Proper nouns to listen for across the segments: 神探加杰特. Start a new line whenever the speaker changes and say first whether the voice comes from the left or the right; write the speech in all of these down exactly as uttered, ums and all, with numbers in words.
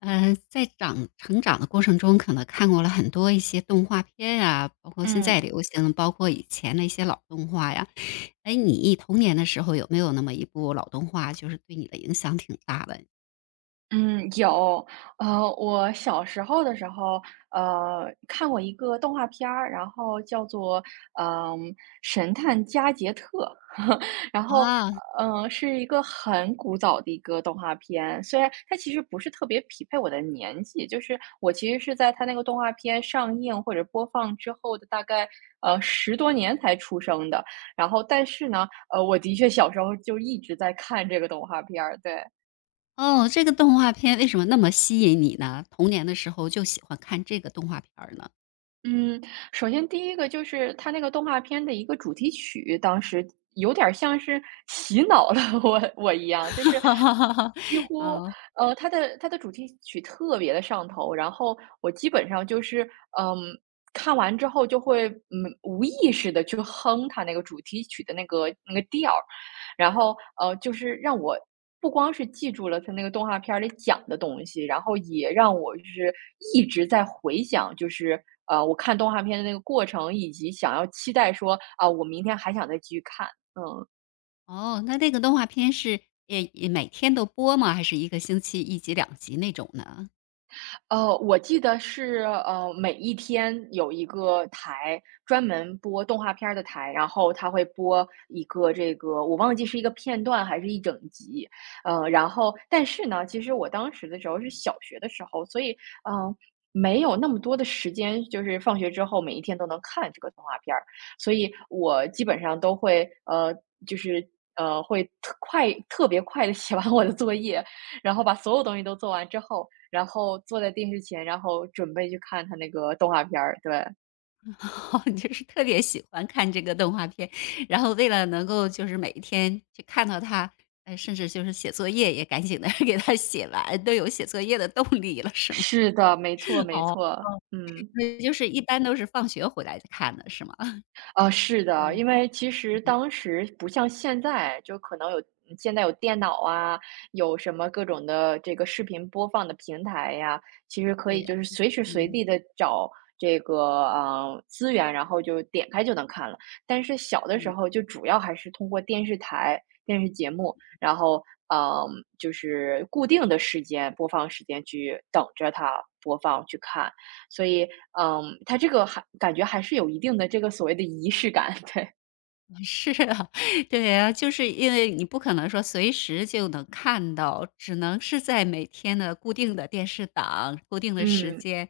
left: 嗯，在长成长的过程中，可能看过了很多一些动画片呀，包括现在
right: 嗯
left: 流行的，包括以前的一些老动画呀。哎，你童年的时候有没有那么一部老动画，就是对你的影响挺大的？
right: 嗯，有。呃，我小时候的时候，呃，看过一个动画片儿，然后叫做嗯、神探加杰特》。然后
left: 啊。
right: 嗯、呃是一个很古早的一个动画片，虽然它其实不是特别匹配我的年纪，就是我其实是在它那个动画片上映或者播放之后的大概呃十多年才出生的，然后但是呢，呃，我的确小时候就一直在看这个动画片儿，对。
left: 哦，这个动画片为什么那么吸引你呢？童年的时候就喜欢看这个动画片儿呢？
right: 嗯，首先第一个就是它那个动画片的一个主题曲，当时有点儿像是洗脑了 我我一样，就是几 乎，
left: 哦。
right: 呃，它的它的主题曲特别的上头，然后我基本上就是，嗯，看完之后就会，嗯，无意识的去哼它那个主题曲的那个那个调儿。然后，呃，就是让我不光是记住了它那个动画片儿里讲的东西，然后也让我就是一直在回想，就是，呃，我看动画片的那个过程，以及想要期待说，啊，我明天还想再继续看，嗯。
left: 哦，那那个动画片是也也每天都播吗？还是一个星期一集、两集那种呢？
right: 呃，我记得是，呃，每一天有一个台专门播动画片儿的台，然后它会播一个这个我忘记是一个片段还是一整集。呃，然后但是呢，其实我当时的时候是小学的时候，所以嗯，呃，没有那么多的时间，就是放学之后每一天都能看这个动画片儿，所以我基本上都会，呃，就是。呃，会特快，特别快的写完我的作业，然后把所有东西都做完之后，然后坐在电视前，然后准备去看他那个动画片儿，对。
left: 哦，你就是特别喜欢看这个动画片，然后为了能够就是每一天去看到他，呃，甚至就是写作业也赶紧的 给他写完，都有写作业的动力了是吗？
right: 是的，没错 没
left: 哦，
right: 错，嗯。
left: 那就是一般都是放学回来看的是吗？
right: 啊，是的，
left: 嗯，
right: 因为其实当时不像现在，就可能有嗯现在有电脑啊，有什么各种的这个视频播放的平台呀，其实可
left: 对
right: 以
left: 呀，
right: 就是随时随
left: 嗯，
right: 地的找这个呃资源，然后就点开就能看了。但是小的时
left: 嗯。
right: 候就主要还是通过电视台、电视节目，然后嗯、呃就是固定的时间播放时间去等着它播放去看。所以，嗯，它这个还感觉还是有一定的这个所谓的仪式感，对。
left: 是啊，对啊，就是因为你不可能说随时就能看到，只能是在每天的固定的电视档、固定的时
right: 嗯，
left: 间，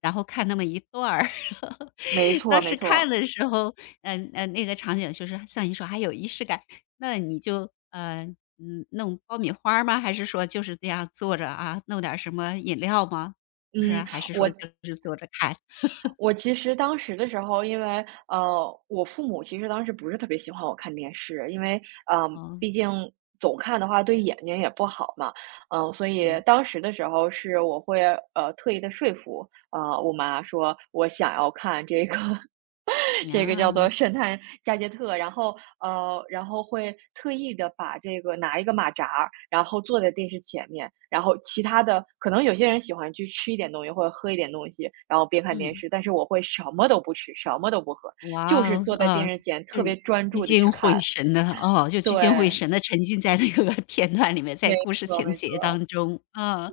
left: 然后看那么一段儿。
right: 没错
left: 当
right: 没
left: 时看
right: 错。
left: 的时候，嗯、呃、那个场景就是像你说还有仪式感，那你就呃嗯弄爆米花儿吗？还是说就是这样坐着啊，弄点儿什么饮料吗？就是
right: 嗯，
left: 还是
right: 我
left: 说就是坐着看？
right: 我其实当时的时候，因为呃，我父母其实当时不是特别喜欢我看电视，因为嗯呃，
left: 哦，
right: 毕竟总看的话对眼睛也不好嘛，嗯、所以
left: 嗯
right: 当时的时候是我会呃特意的说服呃我妈说我想要看这个
left: 嗯
right: 这个叫做
left: 啊，
right: 圣探加杰特，然后呃，然后会特意的把这个拿一个马扎儿然后坐在电视前面，然后其他的可能有些人喜欢去吃一点东西或者喝一点东西，然后边看电
left: 嗯。
right: 视，但是我会什么都不吃，什么都不喝，就
left: 哇
right: 是
left: 哦，
right: 坐在
left: 啊，
right: 电视前
left: 就
right: 特别专
left: 聚
right: 注的去
left: 精会
right: 看。
left: 神的哦，就聚精会
right: 对，
left: 神的沉浸在那个 片段里面，在
right: 没
left: 故事
right: 错
left: 情
right: 没错，
left: 节当中，啊。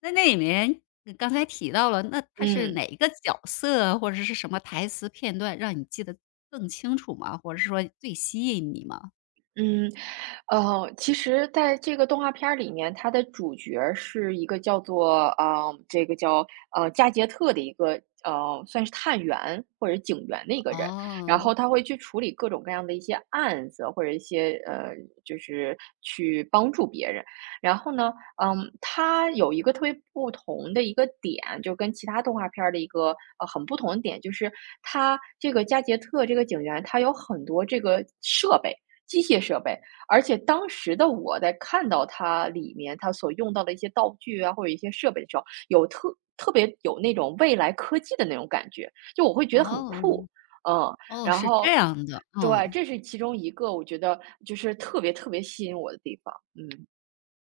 left: 那那里面你刚才提到了，那他是
right: 嗯。
left: 哪一个角色或者是什么台词片段让你记得更清楚吗？或者是说最吸引你吗？
right: 嗯，呃，其实在这个动画片儿里面，它的主角儿是一个叫做呃，这个叫呃加杰特的一个呃，算是探员或者警员的一个人，然
left: 哦，
right: 后他会去处理各种各样的一些案子，或者一些呃，就是去帮助别人。然后呢，嗯，他有一个特别不同的一个点，就跟其他动画片儿的一个呃很不同的点，就是他这个加杰特这个警员，他有很多这个设备。机械设备，而且当时的我在看到它里面它所用到的一些道具啊，或者一些设备的时候，有特特别有那种未来科技的那种感觉，就我会觉得很
left: 哦，
right: 酷，嗯。
left: 哦，
right: 然
left: 是
right: 后
left: 这样的，
right: 对，
left: 哦。
right: 这是其中一个我觉得就是特别特别吸引我的地方，嗯，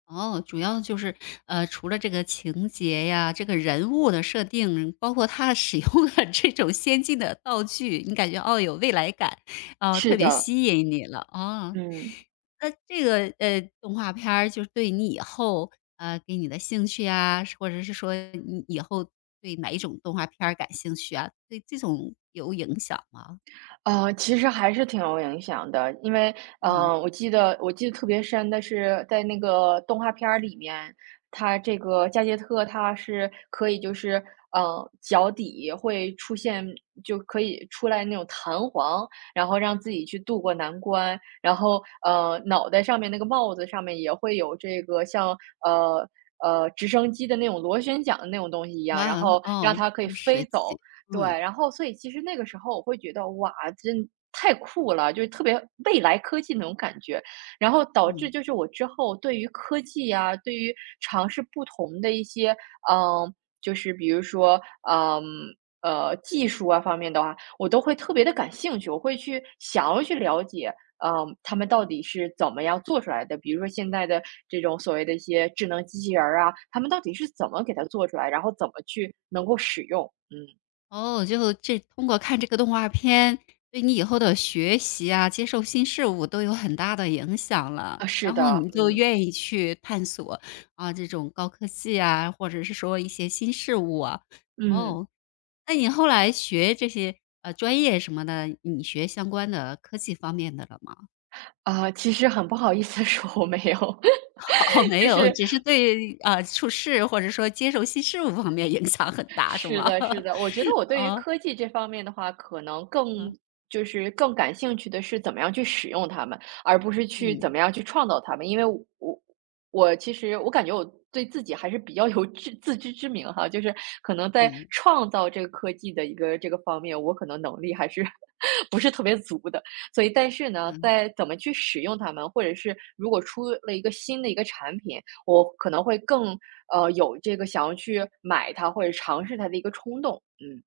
left: 哦，主要就是，呃，除了这个情节呀，这个人物的设定，包括他使用的这种先进的道具，你感觉，哦，有未来感，哦，
right: 是
left: 特别
right: 的，
left: 吸引你了，哦。
right: 嗯。
left: 那这个，呃，动画片儿就是对你以后，呃，给你的兴趣啊，或者是说你以后对哪一种动画片儿感兴趣啊，对这种有影响吗？
right: 呃，其实还是挺有影响的。因为，
left: 嗯，
right: 呃，我记得我记得特别深的是在那个动画片儿里面，他这个加杰特他是可以就是，呃，脚底会出现就可以出来那种弹簧，然后让自己去渡过难关，然后，呃，脑袋上面那个帽子上面也会有这个像，呃。呃，直升机的那种螺旋桨的那种东西一样，然
left: 哇，
right: 后让
left: 哦，
right: 它可以
left: 这么
right: 飞
left: 神
right: 走，
left: 奇，
right: 对，
left: 嗯，
right: 然后所以其实那个时候我会觉得，哇，真太酷了，就是特别未来科技那种感觉。然后导致
left: 嗯。
right: 就是我之后对于科技呀，对于尝试不同的一些，嗯，就是比如说，嗯，呃，技术啊方面的话，我都会特别的感兴趣，我会去想要去了解。嗯，他们到底是怎么样做出来的？比如说现在的这种所谓的一些智能机器人儿啊，他们到底是怎么给它做出来，然后怎么去能够使用？嗯。
left: 哦，就这通过看这个动画片，对你以后的学习啊，接受新事物都有很大的影响了。
right: 啊，是
left: 然后
right: 的，
left: 你就
right: 嗯。
left: 愿意去探索，啊，这种高科技啊，或者是说一些新事物啊。
right: 嗯。
left: 哦，那你后来学这些，呃，专业什么的，你学相关的科技方面的了吗？
right: 啊，其实很不好意思地说我没有。
left: 哦，没
right: 就
left: 有，
right: 是
left: 只是对，啊，呃处事或者说接受新事物方面影响很大是
right: 是
left: 吗？
right: 的，是的，我觉得我 对于
left: 哦，
right: 科技这方面的话，可能更
left: 嗯，
right: 就是更感兴趣的是怎么样去使用它们，而不是去怎
left: 嗯，
right: 么样去创造它们。因为我我其实我感觉我对自己还是比较有自自知之明哈，就是可能在
left: 嗯，
right: 创造这个科技的一个这个方面，我可能能力还是 不是特别足的。所以，但是呢，
left: 嗯。
right: 在怎么去使用它们，或者是如果出了一个新的一个产品，我可能会更呃，有这个想要去买它或者尝试它的一个冲动。嗯，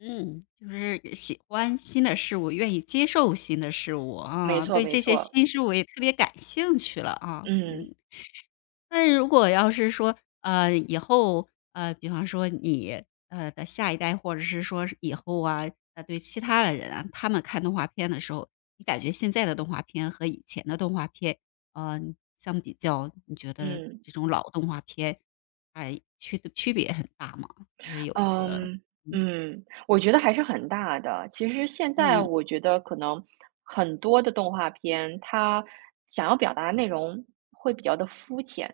left: 嗯，就是呃喜欢新的事物，愿意接受新的事物
right: 没
left: 啊，
right: 错
left: 对
right: 没
left: 这些
right: 错，
left: 新事物也特别感兴趣了啊。
right: 嗯，
left: 嗯，那如果要是说，呃，以后，呃，比方说你，呃，的下一代，或者是说是以后啊，呃，对其他的人啊，他们看动画片的时候，你感觉现在的动画片和以前的动画片，呃，相比较，你觉得
right: 嗯。
left: 这种老动画片，哎，区区别很大吗？就是有一个，
right: 嗯，
left: 嗯
right: 嗯，我觉得还是很大的。其实现在
left: 嗯，
right: 我觉得可能很多的动画片，它想要表达的内容会比较的肤浅，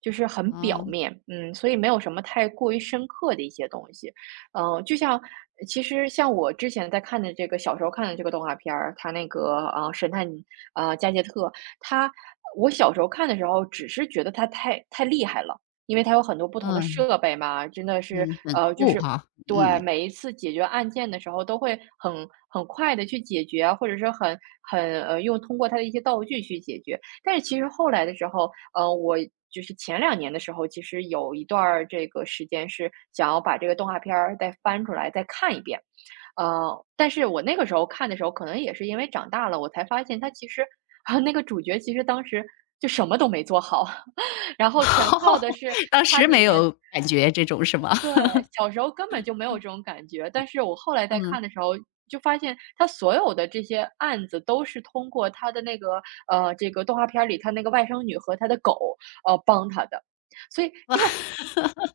right: 就是很表
left: 哦。
right: 面，嗯，所以没有什么太过于深刻的一些东西。嗯，就像其实像我之前在看的这个小时候看的这个动画片儿，它那个呃神探呃加杰特，他我小时候看的时候，只是觉得他太太厉害了。因为它有很多不同的
left: 嗯
right: 设备嘛，真的是，
left: 嗯，很
right: 呃，就
left: 酷
right: 是
left: 哈，
right: 对，
left: 嗯。
right: 每一次解决案件的时候都会很很快的去解决啊，或者是很很呃，用通过它的一些道具去解决。但是其实后来的时候，呃，我就是前两年的时候，其实有一段儿这个时间是想要把这个动画片儿再翻出来再看一遍。呃，但是我那个时候看的时候，可能也是因为长大了，我才发现它其实 啊，那个主角其实当时就什么都没做好。然后全 靠的是
left: 当
right: 它
left: 时
right: 里
left: 没
right: 面
left: 有感觉这种是吗？
right: 对，小时候根本就没有这种感觉，但是我后来在
left: 嗯，
right: 看的时候就发现，它所有的这些案子都是通过它的那个呃，这个动画片儿里它那个外甥女和她的狗，呃，帮她的。所以
left: 哇，
right: 这个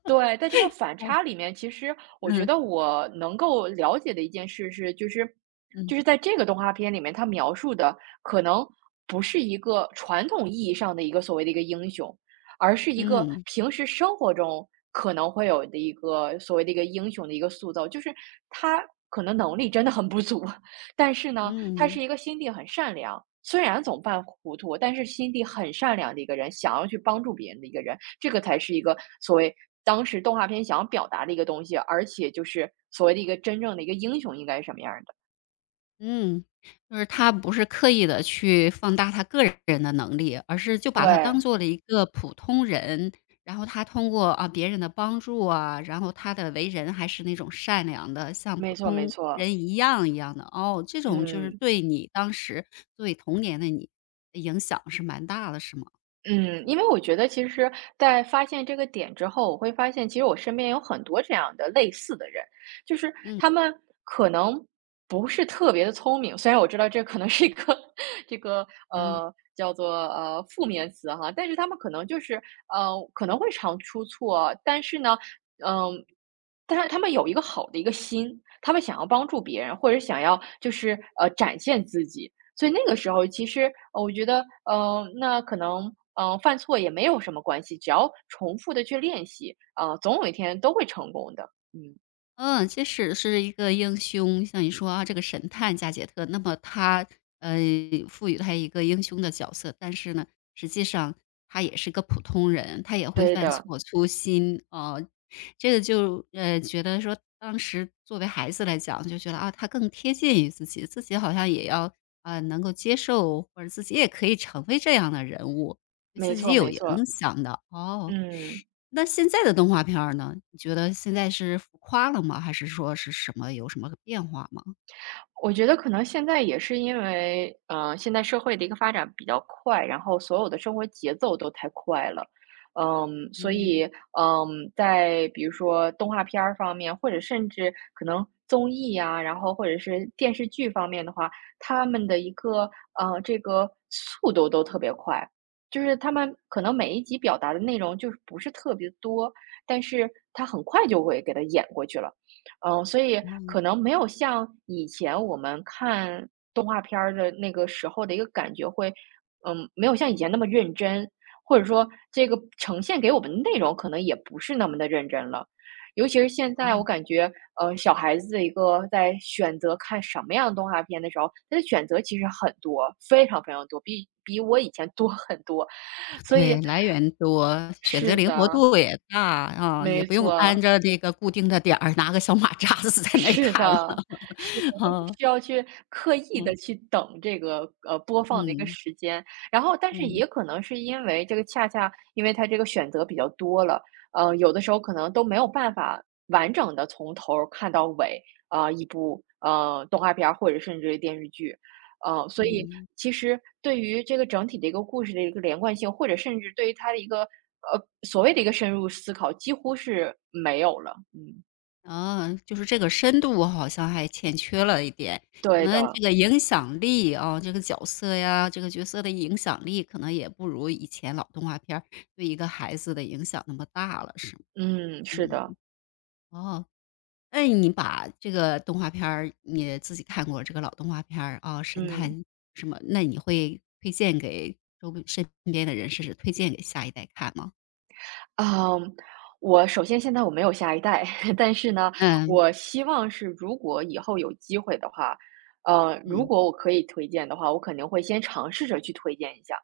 right: 对，在这个反差里面，其实我觉
left: 嗯
right: 得我能够了解的一件事是，就是
left: 嗯
right: 就是在这个动画片里面，它描述的可能不是一个传统意义上的一个所谓的一个英雄，而是一个
left: 嗯
right: 平时生活中可能会有的一个所谓的一个英雄的一个塑造。就是他可能能力真的很不足，但是呢，他是
left: 嗯
right: 一个心地很善良，虽然总犯糊涂，但是心地很善良的一个人，想要去帮助别人的一个人，这个才是一个所谓当时动画片想要表达的一个东西，而且就是所谓的一个真正的一个英雄应该是什么样儿的。
left: 嗯，就是他不是刻意的去放大他个人的能力，而是就把他当
right: 对，
left: 做了一个普通人，然后他通过，啊，别人的帮助啊，然后他的为人还是那种善良的，像
right: 没
left: 普
right: 错没
left: 通
right: 错，
left: 人一样一样的。哦，这种就是
right: 嗯。
left: 对你当时作为童年的你，影响是蛮大的是吗？
right: 嗯，因为我觉得其实在发现这个点之后，我会发现其实我身边有很多这样的类似的人，就是
left: 嗯。
right: 他们可能不是特别的聪明，虽然我知道这可能是一个 这个
left: 嗯
right: 呃叫做呃负面词哈，但是他们可能就是呃可能会常出错，但是呢，嗯、但是他们有一个好的一个心，他们想要帮助别人，或者想要就是呃展现自己，所以那个时候其实，呃，我觉得，呃，那可能，嗯呃，犯错也没有什么关系，只要重复的去练习，呃，总有一天都会成功的。嗯，
left: 嗯，即使是一个英雄，像你说啊，这个神探加杰特，那么他呃赋予他一个英雄的角色，但是呢，实际上他也是个普通人，他也会
right: 对
left: 犯
right: 的，
left: 错、粗心哦、呃这个就呃觉得说，当时作为孩子来讲，就觉得啊，他更贴近于自己，自己好像也要啊呃能够接受，或者自己也可以成为这样的人物，对
right: 没
left: 自
right: 错
left: 己有
right: 没
left: 影
right: 错，
left: 响的哦。
right: 嗯。
left: 那现在的动画片儿呢？你觉得现在是浮夸了吗？还是说是什么有什么变化吗？
right: 我觉得可能现在也是因为，呃，现在社会的一个发展比较快，然后所有的生活节奏都太快了，嗯，所以，
left: 嗯，
right: 嗯，在比如说动画片儿方面，或者甚至可能综艺呀，然后或者是电视剧方面的话，他们的一个呃这个速度都特别快，就是他们可能每一集表达的内容就是不是特别多，但是他很快就会给它演过去了。嗯，所以
left: 嗯，
right: 可能没有像以前我们看动画片儿的那个时候的一个感觉会，嗯，没有像以前那么认真，或者说这个呈现给我们的内容可能也不是那么的认真了。尤其是现在，我
left: 哦，
right: 感觉，呃，小孩子的一个在选择看什么样的动画片的时候，他的选择其实很多，非常非常多，比比我以前多很多。所
left: 对，
right: 以，
left: 来源多，选择
right: 是
left: 灵活
right: 的，
left: 度也大，啊，也
right: 没
left: 不用按
right: 错，
left: 着这个固定的点儿，拿个小马扎子在那儿
right: 是
left: 看了，
right: 的。就不
left: 啊，
right: 需要去刻意
left: 嗯，
right: 的去等这个，呃，播放的一个
left: 嗯，
right: 时间。然后但是
left: 嗯，
right: 也可能是因为这个恰恰因为它这个选择比较多了，呃，有的时候可能都没有办法完整的从头儿看到尾，啊，呃一部，呃，动画片儿或者甚至于电视剧。呃，所以
left: 嗯。
right: 其实对于这个整体的一个故事的一个连贯性，或者甚至对于它的一个，呃，所谓的一个深入思考，几乎是没有了。嗯，
left: 啊，就是这个深度好像还欠缺了一点，可
right: 对
left: 能
right: 的，
left: 这个影响力啊，这个角色呀，这个角色的影响力可能也不如以前老动画片儿对一个孩子的影响那么大了，是吗？
right: 嗯，是
left: 嗯，
right: 的，
left: 哦，那你把这个动画片儿你自己看过这个老动画片儿啊，神
right: 嗯。
left: 探什么，那你会推荐给周围身边的人，甚至推荐给下一代看吗？
right: 嗯，我首先现在我没有下一代，但是呢，
left: 嗯
right: 我希望是如果以后有机会的话，呃，如
left: 嗯
right: 果我可以推荐的话，我肯定会先尝试着去推荐一下。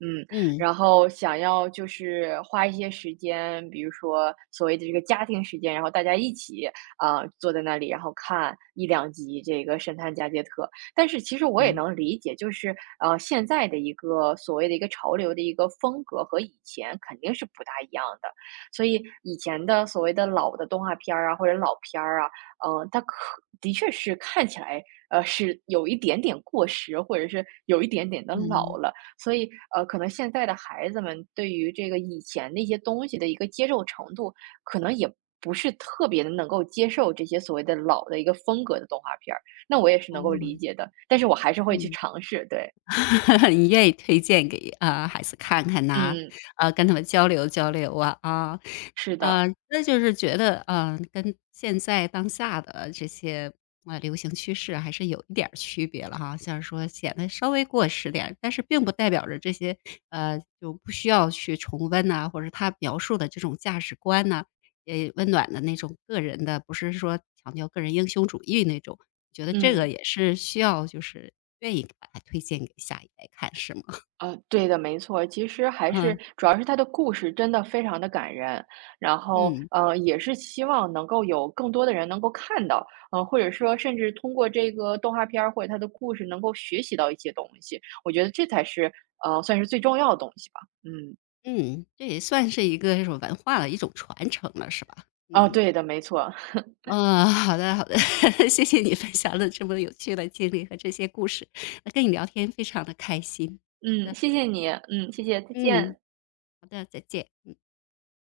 right: 嗯，
left: 嗯
right: 然后想要就是花一些时间，比如说所谓的这个家庭时间，然后大家一起啊、呃坐在那里，然后看一两集这个《神探加杰特》。但是其实我也
left: 嗯
right: 能理解，就是呃现在的一个所谓的一个潮流的一个风格和以前肯定是不大一样的，所以以前的所谓的老的动画片儿啊或者老片儿啊，嗯、它可的确是看起来呃是有一点点过时，或者是有一点点的老
left: 嗯，
right: 了。所以，呃，可能现在的孩子们对于这个以前那些东西的一个接受程度，可能也不是特别的能够接受这些所谓的老的一个风格的动画片儿，那我也是能够
left: 哦，
right: 理解的，但是我还是会去
left: 嗯。
right: 尝试，对，
left: 你愿意推荐给，啊孩子看看呐，
right: 嗯，
left: 呃，跟他们交流交流啊，啊。
right: 是的，
left: 呃，那就是觉得，呃，跟现在当下的这些，呃，流行趋势还是有一点儿区别了哈，像说显得稍微过时点儿但是并不代表着这些，呃，就不需要去重温呐，或者他描述的这种价值观呐，呃，温暖的那种个人的，不是说强调个人英雄主义那种，觉得这个
right: 嗯。
left: 也是需要就是愿意把它推荐给下一代看是吗？
right: 呃，对的，没错。其实还是
left: 嗯，
right: 主要是他的故事真的非常的感人，然后，
left: 嗯，
right: 呃，也是希望能够有更多的人能够看到，呃，或者说甚至通过这个动画片儿或者他的故事能够学习到一些东西，我觉得这才是，呃，算是最重要的东西吧。嗯，
left: 嗯，这也算是一个这种文化的一种传承了是吧？
right: 哦，
left: 嗯，
right: 对的，没错。
left: 呃，好的好的，谢谢你分享了这么有趣的经历和这些故事，那跟你聊天非常的开心。好
right: 嗯，
left: 的，
right: 谢谢你，嗯，谢谢，再
left: 嗯，
right: 见。
left: 好的，再见。